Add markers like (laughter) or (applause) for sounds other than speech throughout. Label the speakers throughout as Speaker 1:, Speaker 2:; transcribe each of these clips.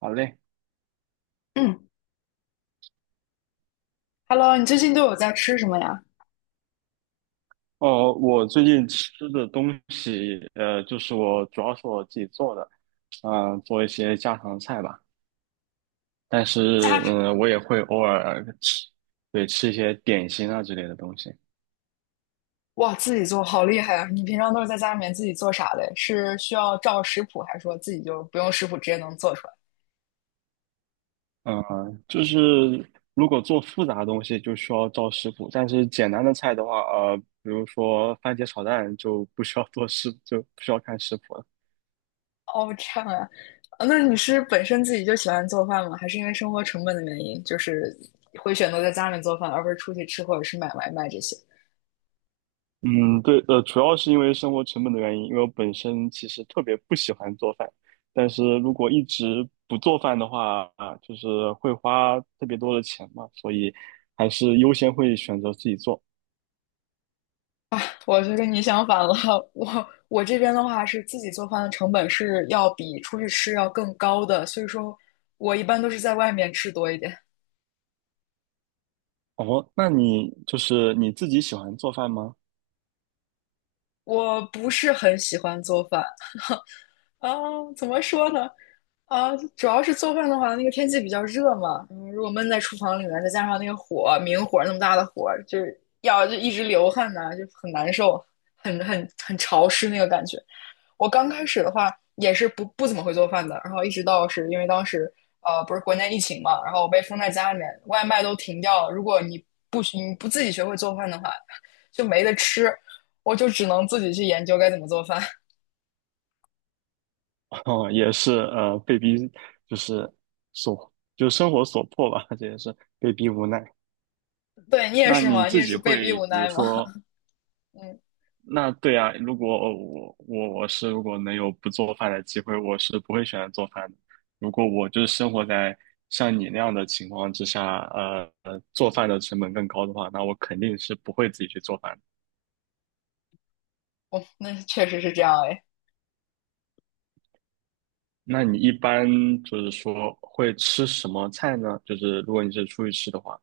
Speaker 1: 好嘞，
Speaker 2: 嗯，Hello，你最近都有在吃什么呀？
Speaker 1: 哦，我最近吃的东西，就是我主要是我自己做的，做一些家常菜吧。但
Speaker 2: 家
Speaker 1: 是，
Speaker 2: 常
Speaker 1: 我也会偶尔吃，对，吃一些点心啊之类的东西。
Speaker 2: 哇，自己做好厉害啊！你平常都是在家里面自己做啥的？是需要照食谱，还是说自己就不用食谱直接能做出来？
Speaker 1: 嗯、就是如果做复杂的东西，就需要找食谱；但是简单的菜的话，比如说番茄炒蛋，就不需要看食谱了。
Speaker 2: 哦，这样啊，啊那你是本身自己就喜欢做饭吗？还是因为生活成本的原因，就是会选择在家里面做饭，而不是出去吃或者是买外卖这些？
Speaker 1: 嗯，对，主要是因为生活成本的原因，因为我本身其实特别不喜欢做饭。但是如果一直不做饭的话，啊，就是会花特别多的钱嘛，所以还是优先会选择自己做。
Speaker 2: 啊？我就跟你相反了，(laughs) 我这边的话是自己做饭的成本是要比出去吃要更高的，所以说我一般都是在外面吃多一点。
Speaker 1: 哦，那你就是你自己喜欢做饭吗？
Speaker 2: 我不是很喜欢做饭啊，怎么说呢？啊，主要是做饭的话，那个天气比较热嘛，嗯如果闷在厨房里面，再加上那个火，明火那么大的火，就是要就一直流汗呐、就很难受，很潮湿那个感觉。我刚开始的话也是不怎么会做饭的，然后一直到是因为当时不是国内疫情嘛，然后我被封在家里面，外卖都停掉了。如果你不你不自己学会做饭的话，就没得吃，我就只能自己去研究该怎么做饭。
Speaker 1: (laughs) 哦，也是，被逼，就是就生活所迫吧，这也是被逼无奈。
Speaker 2: (laughs) 对你也
Speaker 1: 那
Speaker 2: 是
Speaker 1: 你
Speaker 2: 吗？你
Speaker 1: 自
Speaker 2: 也
Speaker 1: 己
Speaker 2: 是被逼
Speaker 1: 会，
Speaker 2: 无
Speaker 1: 比如
Speaker 2: 奈吗？
Speaker 1: 说，
Speaker 2: (laughs) 嗯，
Speaker 1: 那对啊，如果我我我是如果能有不做饭的机会，我是不会选择做饭的。如果我就是生活在像你那样的情况之下，做饭的成本更高的话，那我肯定是不会自己去做饭的。
Speaker 2: 我那确实是这样哎。
Speaker 1: 那你一般就是说会吃什么菜呢？就是如果你是出去吃的话，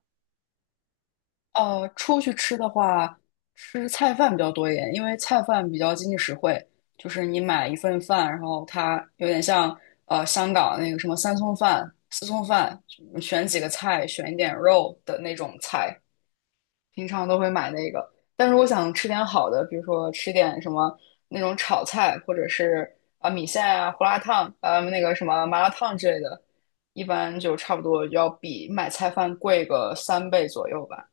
Speaker 2: 呃，出去吃的话，吃菜饭比较多一点，因为菜饭比较经济实惠。就是你买一份饭，然后它有点像呃香港那个什么三餸饭、四餸饭，选几个菜，选一点肉的那种菜，平常都会买那个。但如果想吃点好的，比如说吃点什么那种炒菜，或者是啊、呃米线啊、胡辣汤，呃那个什么麻辣烫之类的，一般就差不多要比买菜饭贵个三倍左右吧。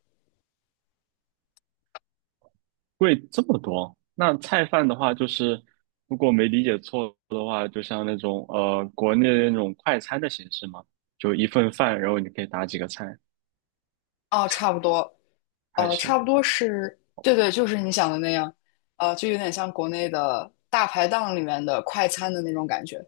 Speaker 1: 贵这么多。那菜饭的话，就是如果没理解错的话，就像那种国内的那种快餐的形式嘛，就一份饭，然后你可以打几个菜。
Speaker 2: 哦，差不多，
Speaker 1: 还
Speaker 2: 呃，
Speaker 1: 是
Speaker 2: 差不多是，对对，就是你想的那样，呃，就有点像国内的大排档里面的快餐的那种感觉。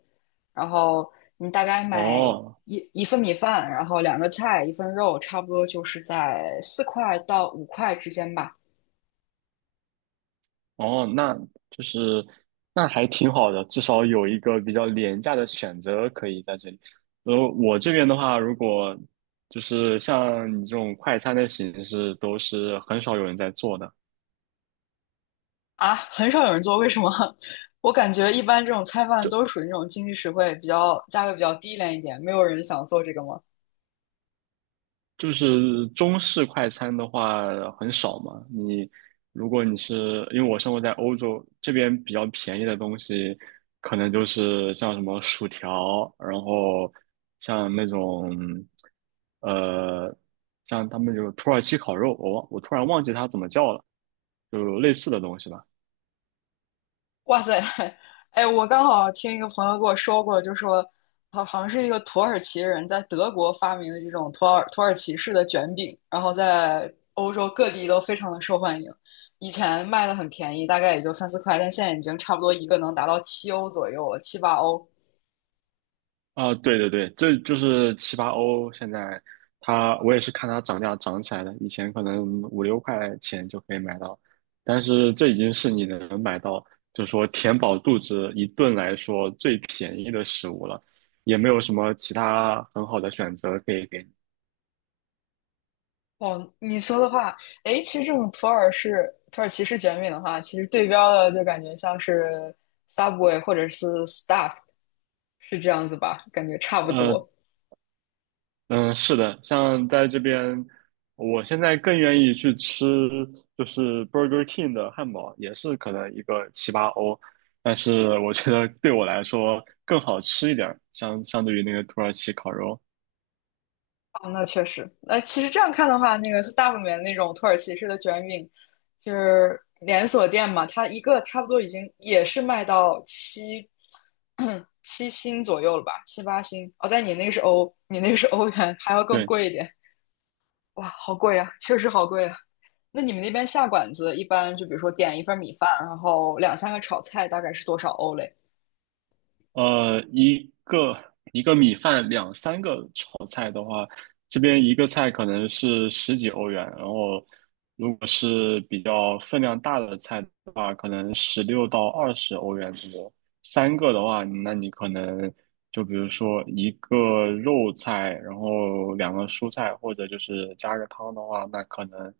Speaker 2: 然后你大概买
Speaker 1: 哦
Speaker 2: 一份米饭，然后两个菜，一份肉，差不多就是在四块到五块之间吧。
Speaker 1: 哦，那就是那还挺好的，至少有一个比较廉价的选择可以在这里。然后我这边的话，如果就是像你这种快餐的形式，都是很少有人在做的。
Speaker 2: 啊，很少有人做，为什么？(laughs) 我感觉一般这种菜饭
Speaker 1: 就
Speaker 2: 都是属于那种经济实惠、比较价格比较低廉一点，没有人想做这个吗？
Speaker 1: 就是中式快餐的话很少嘛。你如果你是因为我生活在欧洲这边，比较便宜的东西，可能就是像什么薯条，然后像那种呃，像他们有土耳其烤肉，我突然忘记它怎么叫了，就类似的东西吧。
Speaker 2: 哇塞，哎，我刚好听一个朋友跟我说过，就说好像是一个土耳其人在德国发明的这种土耳其式的卷饼，然后在欧洲各地都非常的受欢迎。以前卖的很便宜，大概也就三四块，但现在已经差不多一个能达到七欧左右了，七八欧。
Speaker 1: 啊、对对对，这就是七八欧。现在它，我也是看它涨价涨起来的。以前可能五六块钱就可以买到，但是这已经是你能买到，就是说填饱肚子一顿来说最便宜的食物了，也没有什么其他很好的选择可以给你。
Speaker 2: 哦，你说的话，哎，其实这种土耳其式卷饼的话，其实对标的就感觉像是 Subway 或者是 Stuff 是这样子吧？感觉差不
Speaker 1: 呃
Speaker 2: 多。
Speaker 1: 嗯，是的，像在这边，我现在更愿意去吃就是 Burger King 的汉堡，也是可能一个七八欧，但是我觉得对我来说更好吃一点儿，相对于那个土耳其烤肉。
Speaker 2: 哦，那确实，那其实这样看的话，那个 Stop 里面那种土耳其式的卷饼，就是连锁店嘛，它一个差不多已经也是卖到七 (clears throat) 七星左右了吧，七八星。哦，但你那个是欧，你那个是欧元，还要更
Speaker 1: 对。
Speaker 2: 贵一点。哇，好贵啊，确实好贵啊。那你们那边下馆子一般就比如说点一份米饭，然后两三个炒菜，大概是多少欧嘞？
Speaker 1: 呃，一个一个米饭两三个炒菜的话，这边一个菜可能是十几欧元，然后如果是比较分量大的菜的话，可能16到20欧元左右。三个的话，那你可能就比如说一个肉菜，然后两个蔬菜，或者就是加个汤的话，那可能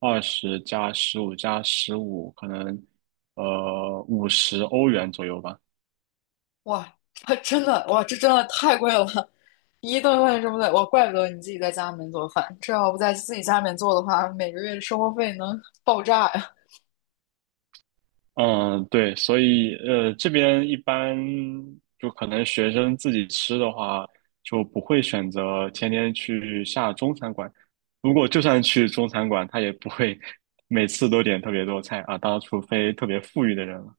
Speaker 1: 20加15加15，十五可能50欧元左右吧。
Speaker 2: 哇，它真的哇，这真的太贵了，一顿饭这么贵，哇，怪不得你自己在家里面做饭，这要不在自己家里面做的话，每个月的生活费能爆炸呀。
Speaker 1: 嗯，对，所以这边一般就可能学生自己吃的话，就不会选择天天去下中餐馆。如果就算去中餐馆，他也不会每次都点特别多菜啊，当然除非特别富裕的人了。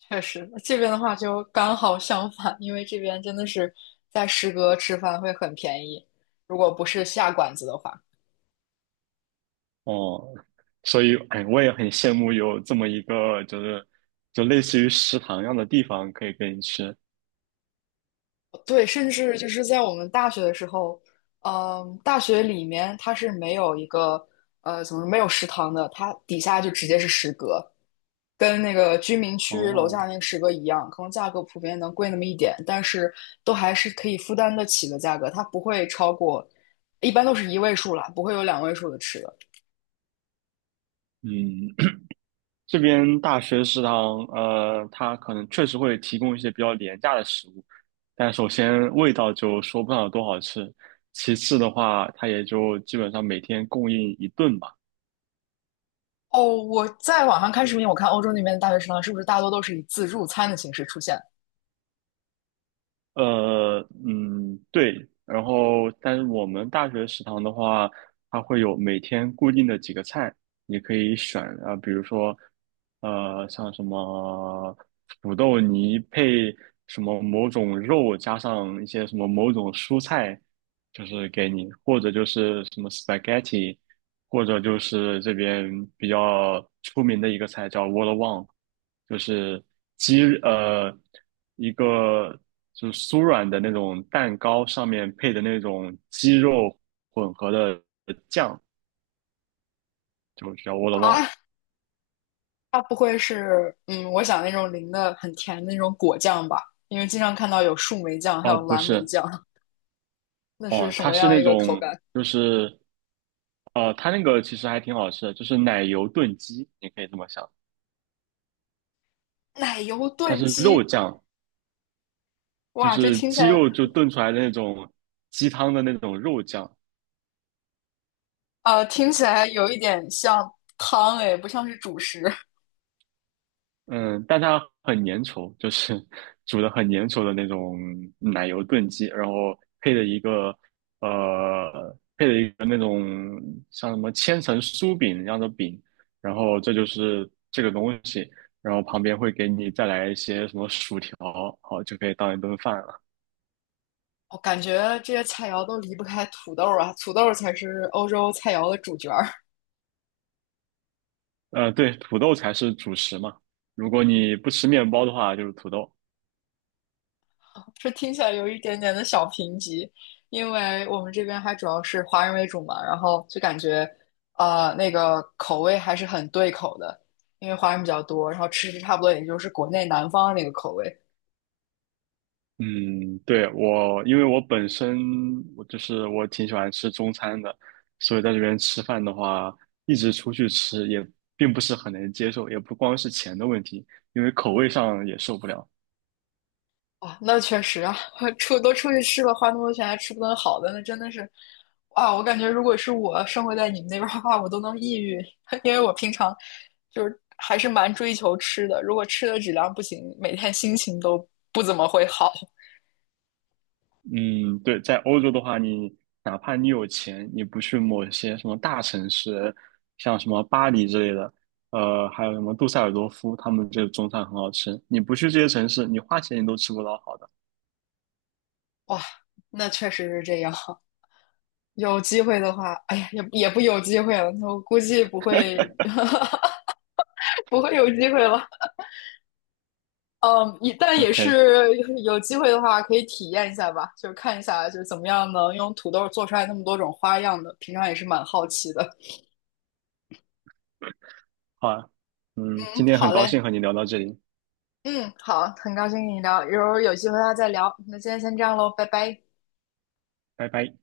Speaker 2: 确实，这边的话就刚好相反，因为这边真的是在食阁吃饭会很便宜，如果不是下馆子的话，
Speaker 1: 哦，所以哎，我也很羡慕有这么一个就类似于食堂一样的地方可以给你吃。
Speaker 2: 对，甚至就是在我们大学的时候，嗯，大学里面它是没有一个呃，怎么说没有食堂的，它底下就直接是食阁。跟那个居民区楼下
Speaker 1: 哦，
Speaker 2: 那个食阁一样，可能价格普遍能贵那么一点，但是都还是可以负担得起的价格，它不会超过，一般都是一位数了，不会有两位数的吃的。
Speaker 1: 嗯，这边大学食堂，它可能确实会提供一些比较廉价的食物。但首先味道就说不上有多好吃，其次的话，它也就基本上每天供应一顿吧。
Speaker 2: 哦，我在网上看视频，我看欧洲那边的大学食堂是不是大多都是以自助餐的形式出现
Speaker 1: 呃，嗯，对。然后，但是我们大学食堂的话，它会有每天固定的几个菜，你可以选啊，比如说，像什么土豆泥配什么某种肉，加上一些什么某种蔬菜，就是给你，或者就是什么 spaghetti，或者就是这边比较出名的一个菜叫 Wollawan， 就是鸡呃一个就是酥软的那种蛋糕上面配的那种鸡肉混合的酱，就叫我的忘，
Speaker 2: 啊？它不会是嗯，我想那种淋的很甜的那种果酱吧？因为经常看到有树莓酱，还
Speaker 1: 哦
Speaker 2: 有
Speaker 1: 不
Speaker 2: 蓝莓
Speaker 1: 是。
Speaker 2: 酱，那是
Speaker 1: 哦，
Speaker 2: 什
Speaker 1: 它
Speaker 2: 么
Speaker 1: 是
Speaker 2: 样一
Speaker 1: 那
Speaker 2: 个口
Speaker 1: 种
Speaker 2: 感？
Speaker 1: 就是它那个其实还挺好吃的，就是奶油炖鸡，你可以这么想。
Speaker 2: 奶油
Speaker 1: 它
Speaker 2: 炖
Speaker 1: 是
Speaker 2: 鸡，
Speaker 1: 肉酱，就
Speaker 2: 哇，这
Speaker 1: 是
Speaker 2: 听起
Speaker 1: 鸡
Speaker 2: 来
Speaker 1: 肉就炖出来的那种鸡汤的那种肉酱，
Speaker 2: 呃，听起来有一点像汤诶，不像是主食。
Speaker 1: 嗯，但它很粘稠，就是 (laughs) 煮的很粘稠的那种奶油炖鸡，然后配的呃一个那种像什么千层酥饼一样的饼，然后这就是这个东西，然后旁边会给你再来一些什么薯条，好就可以当一顿饭了。
Speaker 2: 我感觉这些菜肴都离不开土豆啊，土豆才是欧洲菜肴的主角儿。
Speaker 1: 对，土豆才是主食嘛，如果你不吃面包的话，就是土豆。
Speaker 2: (laughs) 这听起来有一点点的小贫瘠，因为我们这边还主要是华人为主嘛，然后就感觉呃那个口味还是很对口的，因为华人比较多，然后吃着差不多也就是国内南方那个口味。
Speaker 1: 嗯，对，因为我本身我就是我挺喜欢吃中餐的，所以在这边吃饭的话，一直出去吃也并不是很能接受，也不光是钱的问题，因为口味上也受不了。
Speaker 2: 啊，那确实啊，(laughs) 出都出去吃了，花那么多钱还吃不顿好的，那真的是，啊，我感觉如果是我生活在你们那边儿的话，我都能抑郁，(laughs) 因为我平常就是还是蛮追求吃的，如果吃的质量不行，每天心情都不怎么会好。
Speaker 1: 嗯，对，在欧洲的话，你哪怕你有钱，你不去某些什么大城市，像什么巴黎之类的，还有什么杜塞尔多夫，他们这个中餐很好吃，你不去这些城市，你花钱你都吃不到好的。
Speaker 2: 哇，那确实是这样。有机会的话，哎呀，也不有机会了，我估计不会 (laughs) 不会有机会了。嗯，一但也
Speaker 1: OK。
Speaker 2: 是有机会的话，可以体验一下吧，就是看一下就是怎么样能用土豆做出来那么多种花样的，平常也是蛮好奇的。
Speaker 1: 好啊，
Speaker 2: (laughs) 嗯，
Speaker 1: 今天很
Speaker 2: 好
Speaker 1: 高
Speaker 2: 嘞，
Speaker 1: 兴和你聊到这里，
Speaker 2: 嗯，好，很高兴跟你聊，一会儿有机会的再聊，那今天先这样喽，拜拜。
Speaker 1: 拜拜。